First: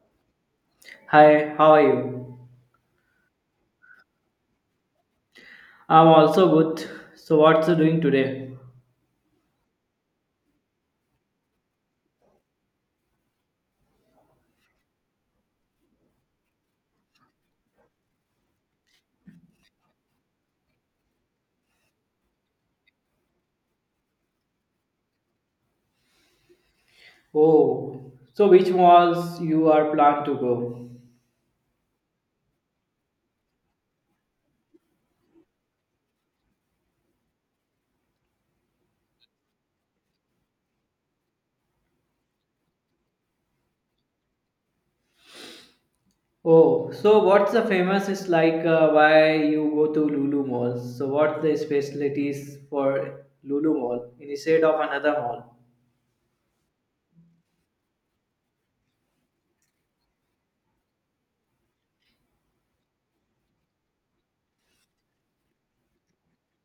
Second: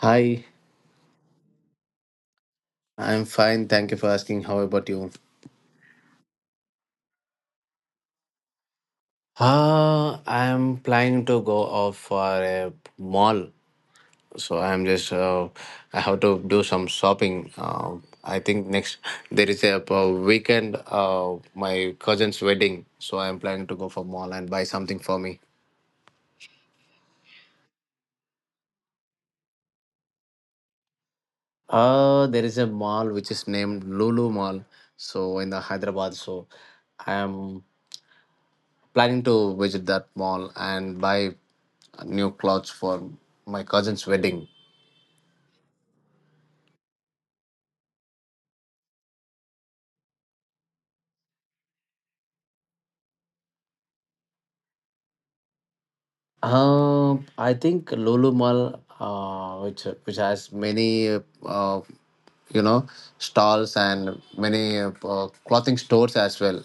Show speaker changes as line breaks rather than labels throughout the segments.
Hi,
Hi, how are you?
I'm fine. Thank you for asking. How about you?
I'm also good. So what's you doing today?
I'm planning to go off for a mall. So I'm just, uh, I have to do some shopping. I think next, there is a weekend, my cousin's wedding. So I'm planning to go for mall and buy something for me.
Oh, so which malls you are planned to go?
There is a mall which is named Lulu Mall, so in the Hyderabad. So I am planning to visit that mall and buy new clothes for my cousin's wedding.
Oh, so what's the famous is like why you go to Lulu malls? So what's the specialties for Lulu mall instead of another mall?
I think Lulu Mall, which has many, you know, stalls and many clothing stores as well.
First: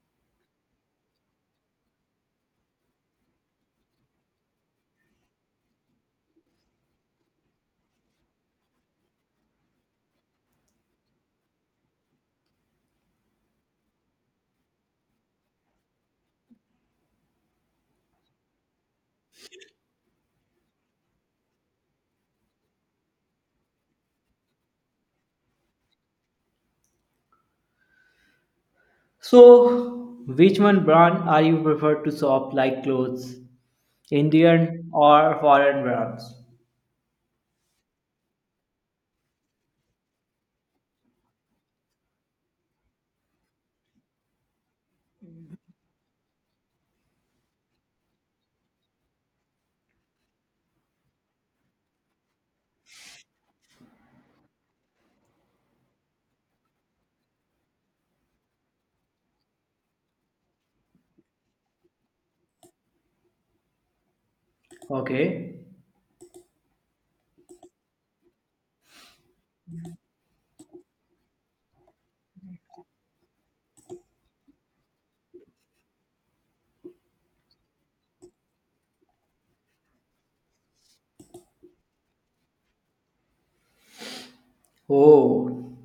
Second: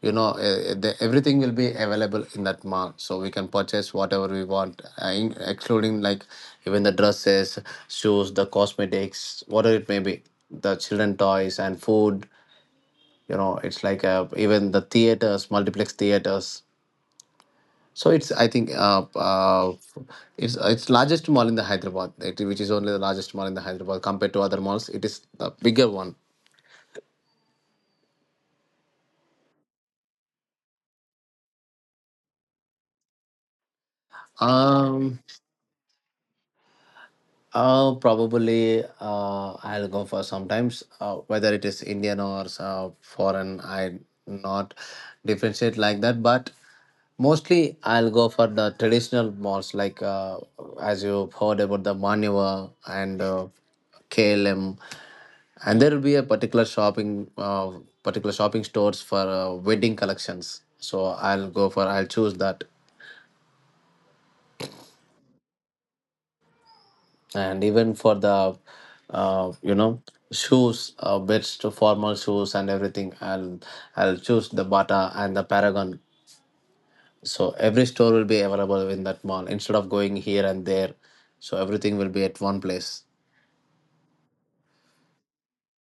Everything will be available in that mall, so we can purchase whatever we want, in- excluding like even the dresses, shoes, the cosmetics, whatever it may be, the children toys and food. You know, it's like Even the theaters, multiplex theaters. So it's I think it's largest mall in the Hyderabad, it, which is only the largest mall in the Hyderabad compared to other malls. It is the bigger one.
So which one brand are you prefer to shop like clothes, Indian
Um,
or foreign brands?
Probably I'll go for sometimes whether it is Indian or foreign. I not differentiate like that, but mostly I'll go for the traditional malls like as you heard about the Manyavar and KLM. And there will be a particular shopping stores for wedding collections, so I'll go for I'll choose that.
Okay.
And even for the uh, you know shoes, bits to formal shoes and everything, I'll choose the Bata and the Paragon. So every store will be available in that mall instead of going here and there, so everything will be at one place.
Oh,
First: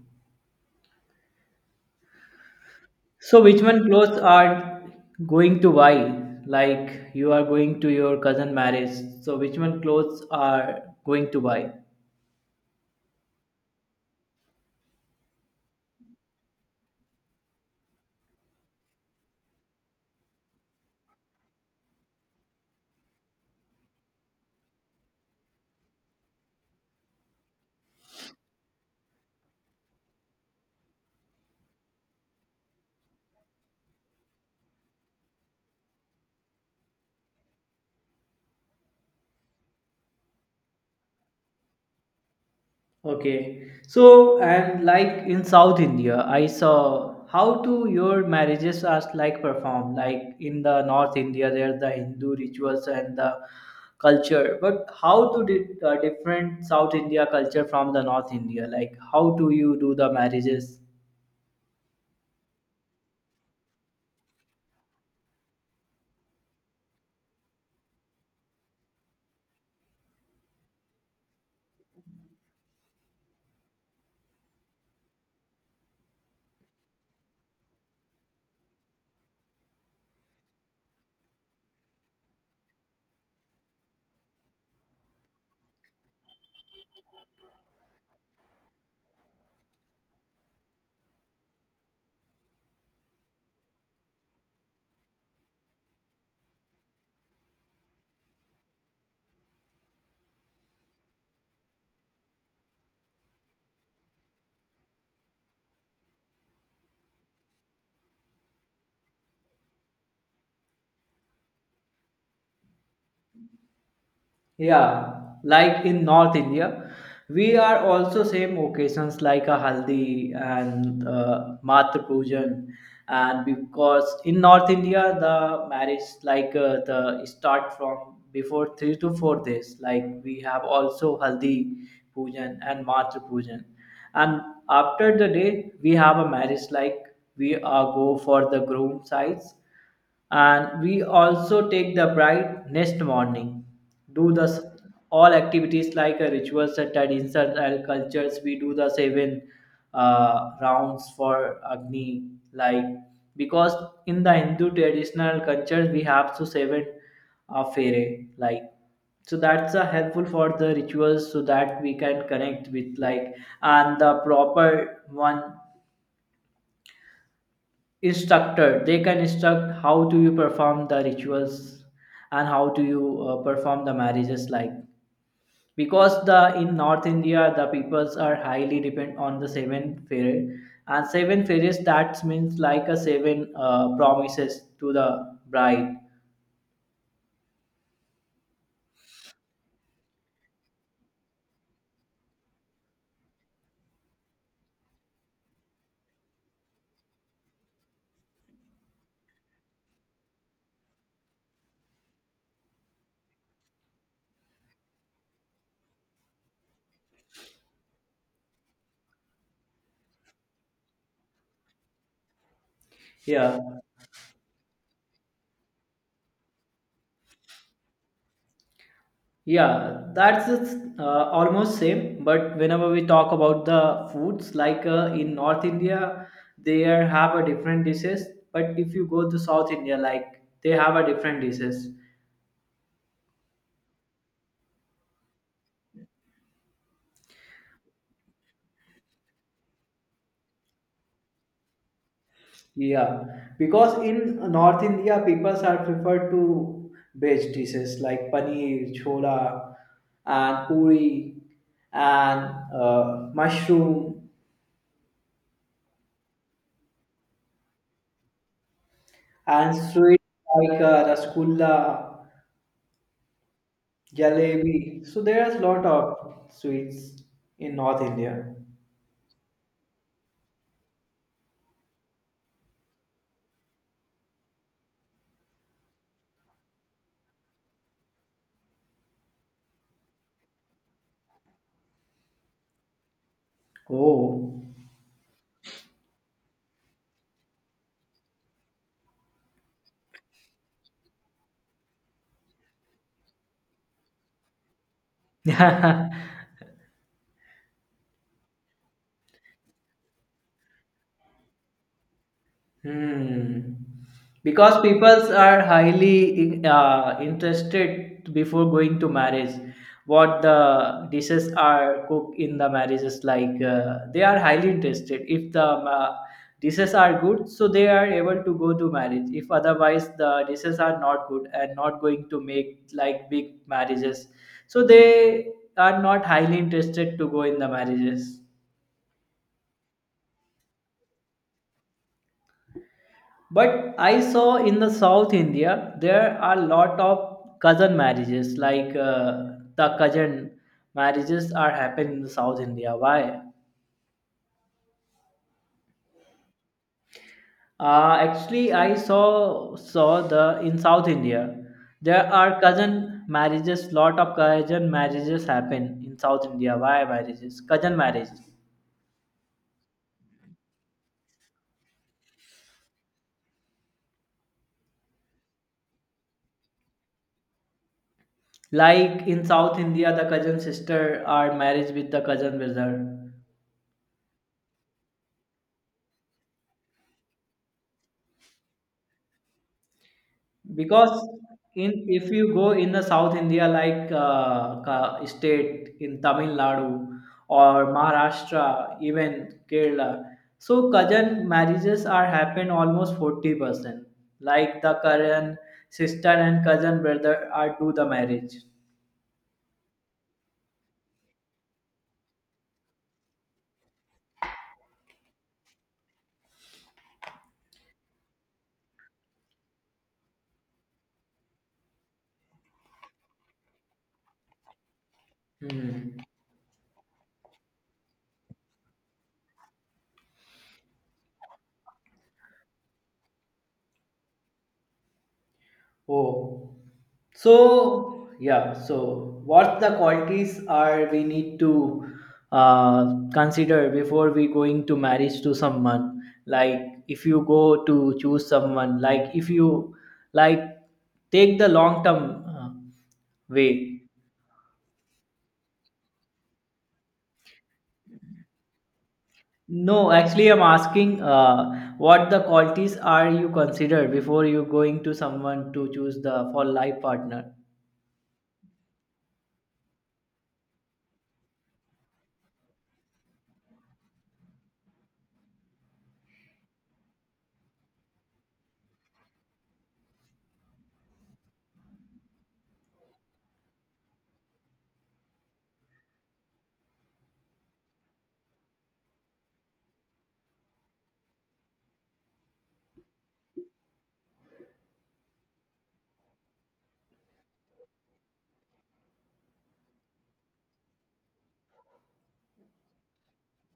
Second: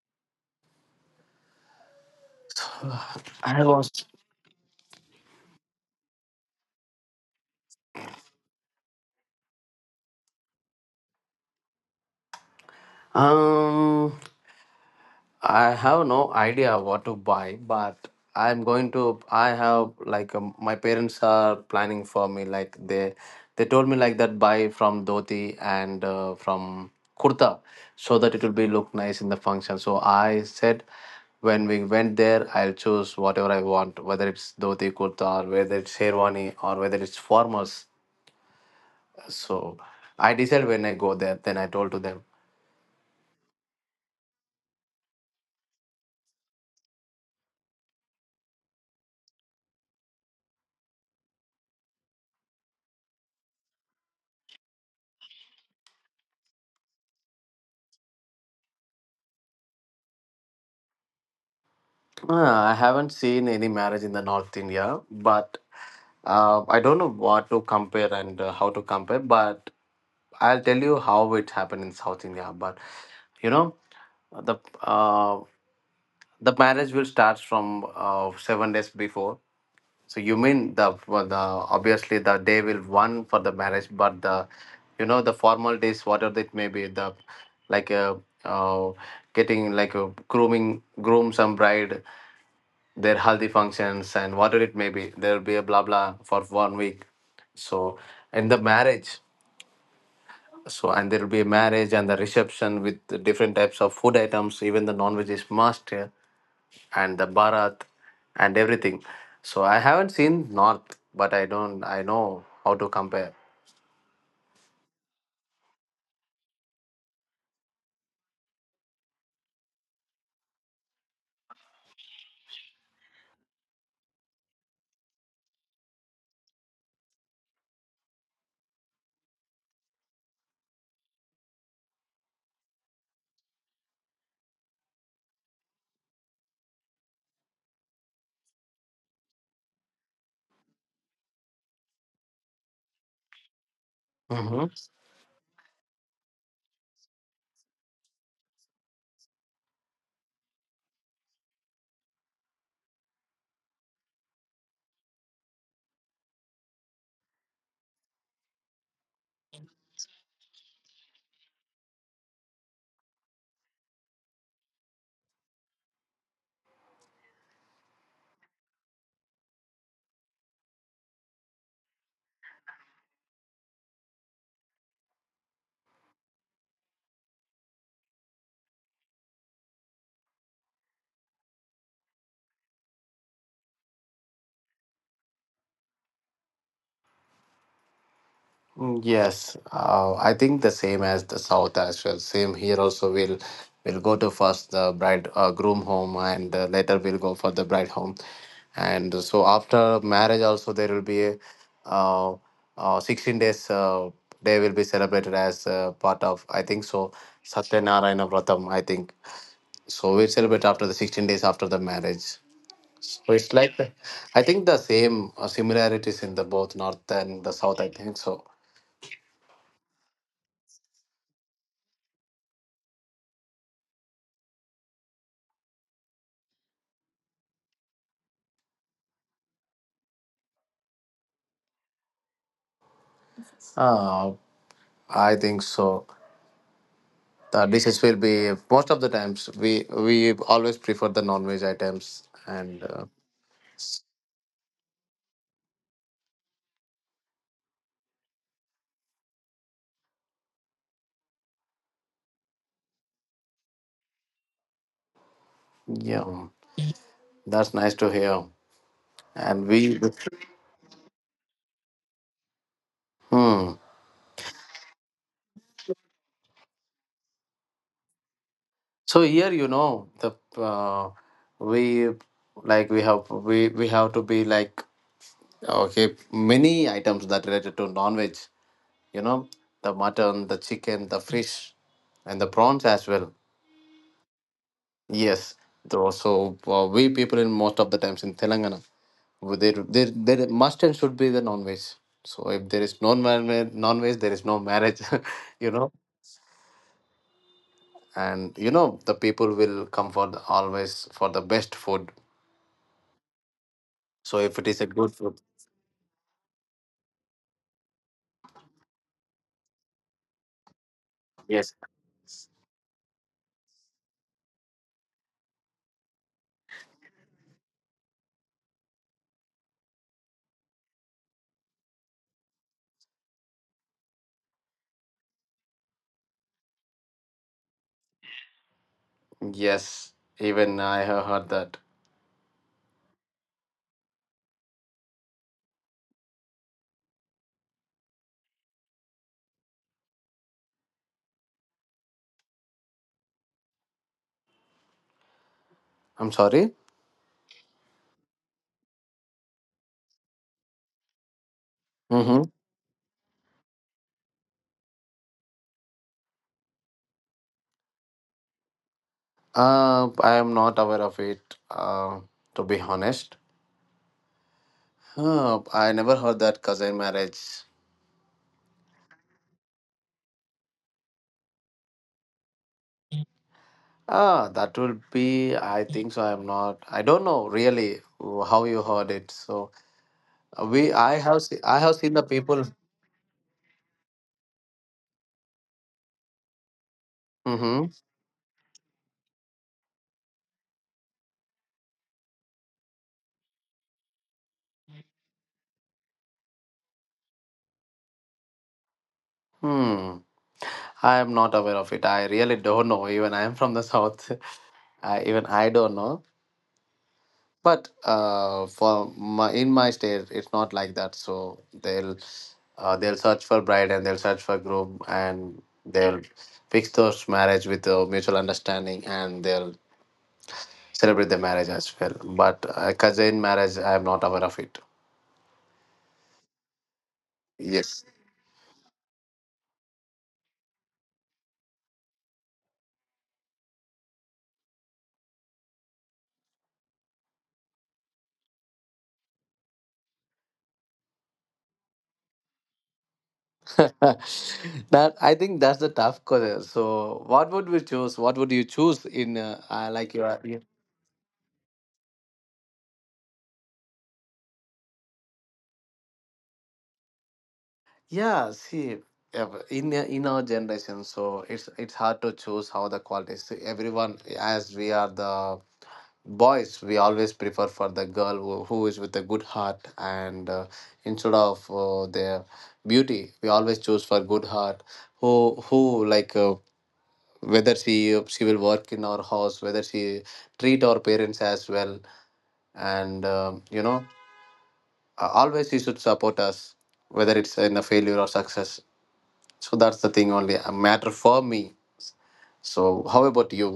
so, which one clothes are going to buy? Like you are going to your cousin marriage. So, which one clothes are going to buy?
Um, I have no idea what to buy, but I'm going to. I have like my parents are planning for me. They told me like that buy from dhoti and from kurta, so that it will be look nice in the function. So I said, when we went there, I'll choose whatever I want, whether it's dhoti kurta or whether it's sherwani or whether it's formals. So I decided when I go there. Then I told to them.
Okay. So, and like in South India, I saw how to your marriages are like performed. Like in the North India, there's the Hindu rituals and the culture. But how to different South India culture from the North India? Like how do you do the marriages?
I haven't seen any marriage in the North India, but I don't know what to compare and how to compare. But I'll tell you how it happened in South India. But you know, the uh, the marriage will start from 7 days before. So you mean the well, the obviously the day will one for the marriage, but the you know the formal days whatever it may be the like a uh, uh, getting like a grooming groom some bride, their healthy functions and whatever it may be, there will be a blah blah for one week. So in the marriage, so, and there will be a marriage and the reception with the different types of food items, even the non-veg is must here, and the barat and everything. So I haven't seen north, but I don't I know how to compare.
Yeah, like in North India, we are also same occasions like a haldi and matra pujan, and because in North India the marriage like the start from before 3 to 4 days. Like we have also haldi pujan and matra pujan, and after the day we have a marriage like we are go for the groom sides, and we also take the bride next morning do the
Mhm.
all activities like rituals and traditions and cultures. We do the seven rounds for agni, like because in the Hindu traditional culture we have to seven fere, like so that's helpful for the rituals so that we can connect with, like, and the proper one instructor they can instruct how do you perform the rituals and how do you perform the marriages, like because the in North India the peoples are highly depend on the seven fairy and seven fairies, that means like a seven promises to the bride.
Yes, I think the same as the South as well. Same here also. We'll go to first the bride groom home, and later we'll go for the bride home. And so after marriage also there will be a uh, 16 days day will be celebrated as part of I think so Satyanarayana Vratam. I think so. We celebrate after the 16 days after the marriage. So it's
Yeah.
like the- I think the same similarities in the both north and the south. I think so.
Yeah, that's uh, almost same. But whenever we talk about the foods, like in North India, they have a different dishes. But if you go to South India, like they have a different dishes.
I think so. The dishes will be most of the times we always prefer the non-veg items, and
Yeah, because in North India, people are prefer to veg dishes like paneer, chola, and puri, and mushroom,
yeah, that's nice to hear. And
and
we,
sweet like rasgulla,
hmm.
jalebi. So there are a lot of sweets in North India.
So here, you know, the we we have to be like okay, many items that related to non-veg. You know, the mutton, the chicken, the fish, and the prawns as well.
Oh.
Yes, though. So we people in most of the times in Telangana. Well, there must and should be the non-veg. So if there is no non-veg, there is no marriage, you know. And you know the people will come for the, always for the best food.
Hmm.
So if it is
Because
a good
people
food,
are highly interested before going to marriage. What the dishes
yes,
are cooked in the marriages, like they are highly interested. If the uh, dishes are good, so they are able to go to marriage. If otherwise the dishes are not good and not going to make like big marriages, so they are not highly interested to go in the marriages.
yes. Even I have heard that.
But I saw in the South India there are lot of cousin marriages, like the cousin marriages are happening in the South India. Why?
I'm sorry.
Actually, I saw the in South India there
Mm-hmm.
are cousin marriages. Lot of cousin marriages happen in South India. Why marriages? Cousin marriages.
I am not aware of it. To be honest, I never heard that cousin marriage.
Like in South India, the cousin sister are married with the cousin brother
Ah, that will be. I think so. I'm not. I don't know really how you heard it. So, we,
because
I have, se- I
in
have seen the
if you
people.
go in the South India like state in Tamil Nadu or
Hmm.
Maharashtra, even Kerala, so cousin marriages are happen almost 40%, like the current sister and cousin brother are do the marriage.
Hmm. I am not aware of it. I really don't know. Even I am from the south. I, even I don't know. But in my state, it's not like that. So they'll search for bride and they'll search for groom and
Hmm.
they'll fix those marriage with a mutual understanding and they'll celebrate the marriage as well. But cousin marriage, I am not aware of it.
Oh,
Yes.
so yeah, so what the qualities are we need to consider before we going to marriage to someone? Like if you go to choose someone, like if you like take the long term way.
That I think that's the tough question. So, what would we choose? What would you choose in
No,
like your
actually,
yeah?
I'm asking what the qualities are you consider before you going to someone to choose the for life partner.
Yeah, see, in our generation, so it's hard to choose how the quality is. Everyone, as we are the boys, we always prefer for the girl who is with a good heart, and instead of their beauty, we always choose for good heart. Who like whether she will work in our house, whether she treat our parents as well, and always she should support us, whether it's in a failure or success. So that's the thing only a matter for me. So how about you?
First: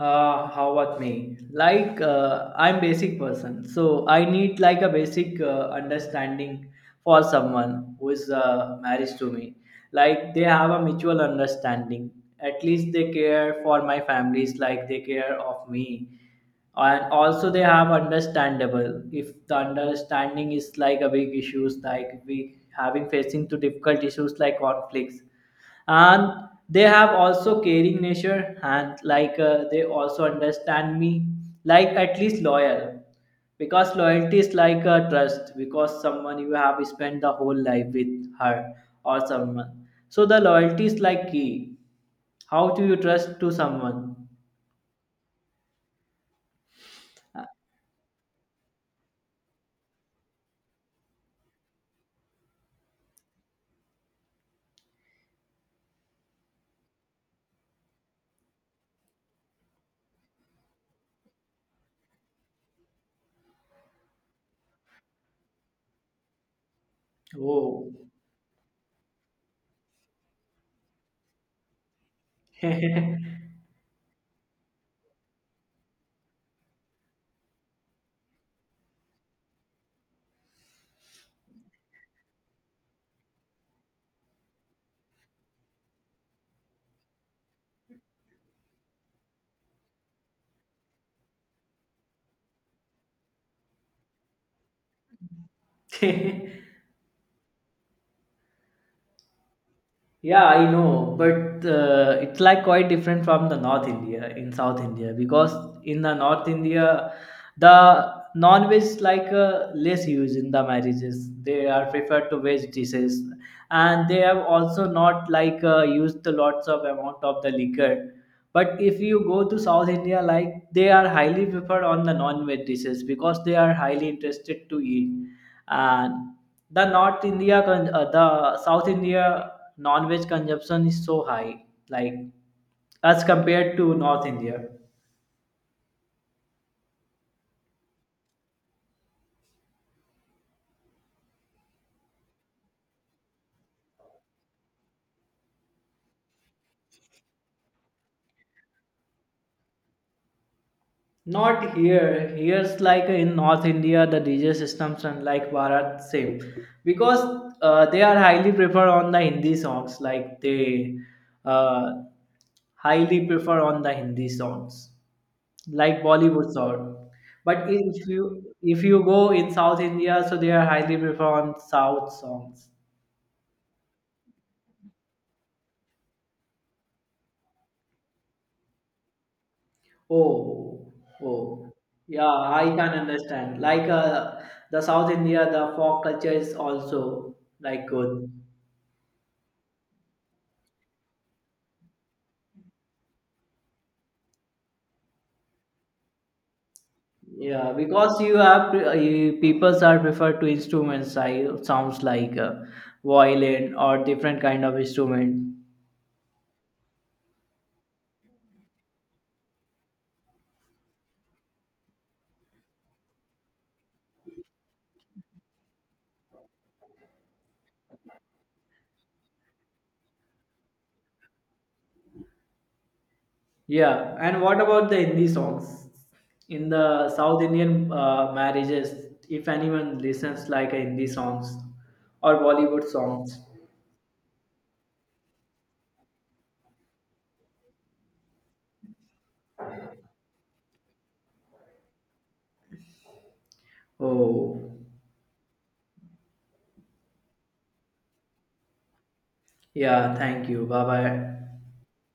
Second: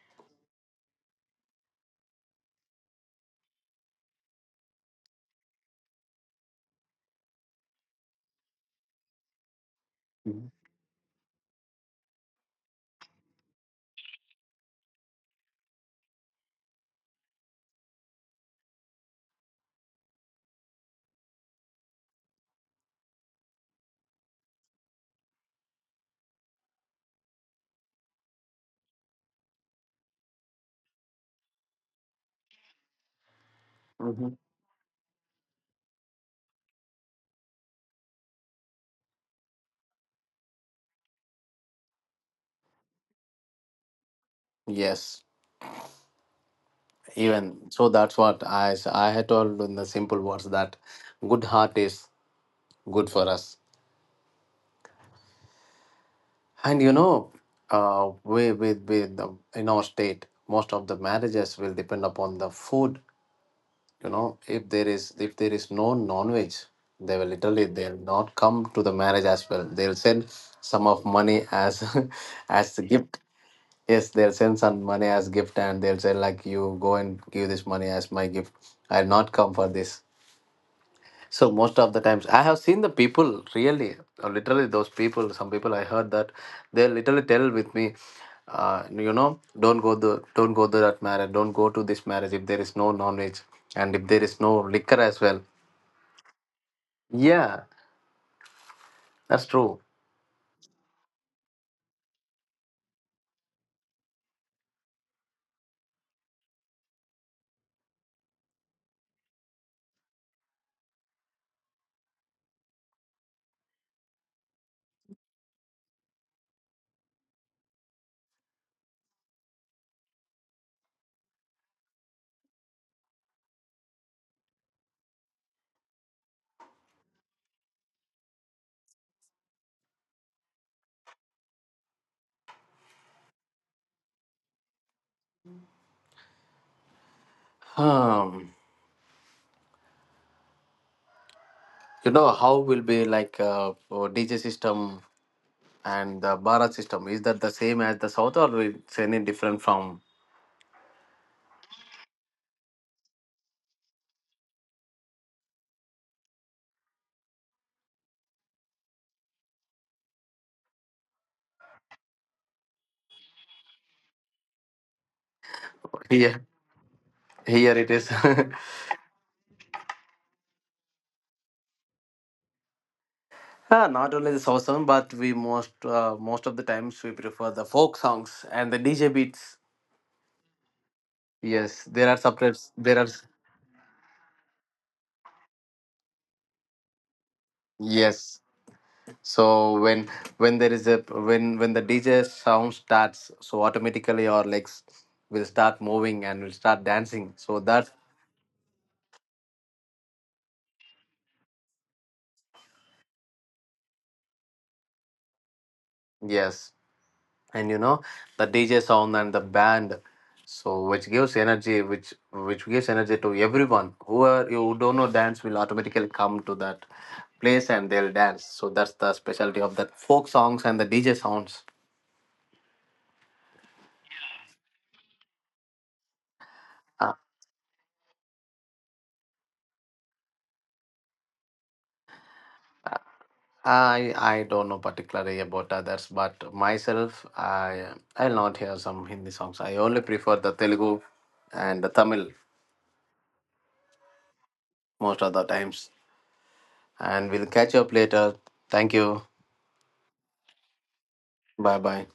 How about me? Like I'm basic person, so I need like a basic understanding for someone who is married to me. Like they have a mutual understanding. At least they care for my families, like they care of me, and also they have understandable. If the understanding is like a big issues, like we having facing to difficult issues like conflicts, and they have also caring nature and like they also understand me, like at least loyal, because
Mm-hmm.
loyalty is like a trust, because someone you have spent the whole life with her or someone, so the loyalty is like key. How do you trust to someone?
Yes,
Uh,
even so that's what I had told in the simple words that good heart is good for us. And you know We in our state most of the marriages will depend upon the food. You know, if there is no non-veg, they will literally
oh.
they'll not come to the marriage as well, they'll send some of money as as the gift. Yes, they'll send some money as gift and they'll say like you go and give this money as my gift, I'll not come for this. So most of the times, I have seen the people really, literally those people. Some people I heard that they literally tell with me, don't go the, don't go to that marriage, don't go to this marriage if there is no knowledge and if there is no liquor as well. Yeah, that's true.
Yeah, I know, but it's like quite different from the North India in South India, because in the North India, the non-veg like less used in the marriages. They are preferred to veg dishes, and they have also not like used the lots of amount of the liquor. But if you go to South India, like they are highly preferred on the non-veg dishes because they are highly interested to eat, and the the South India non-veg consumption is so high, like as compared to North India.
Um, you know how will be like for DJ system and the Bharat system? Is that the same as the South or it's any different from
Not here, here's like in North India the DJ systems and like bharat same, because they are highly prefer on the Hindi songs, like they uh, highly prefer on the Hindi songs, like
here?
Bollywood song. But
Here it is.
if you go in South India, so they are highly prefer on South songs.
Ah, not only the soul song, but we most of the times we prefer the folk songs and the DJ beats.
Oh, oh,
Yes, there are
yeah, I
subtypes.
can
There are
understand. Like the South India, the folk culture is also like good.
yes. So when there is a when the DJ sound starts, so automatically our legs will start moving and will start dancing. So
Yeah,
that
because you have you, peoples are preferred to instruments. I sounds like violin or different kind of instrument.
yes. And you know the DJ sound and the band, so which gives energy, which gives energy to everyone. Whoever you don't know dance will automatically come to that place and they'll dance. So that's the specialty of that folk songs and the DJ sounds.
Yeah, and what about the Hindi songs? In the
Uh,
South Indian marriages, if anyone listens like a Hindi songs or Bollywood songs.
I don't know particularly about others, but myself I I'll not hear some Hindi songs. I only prefer the Telugu and the Tamil
Oh,
most of the times. And we'll catch up later. Thank you.
yeah, thank you. Bye bye.
Bye bye.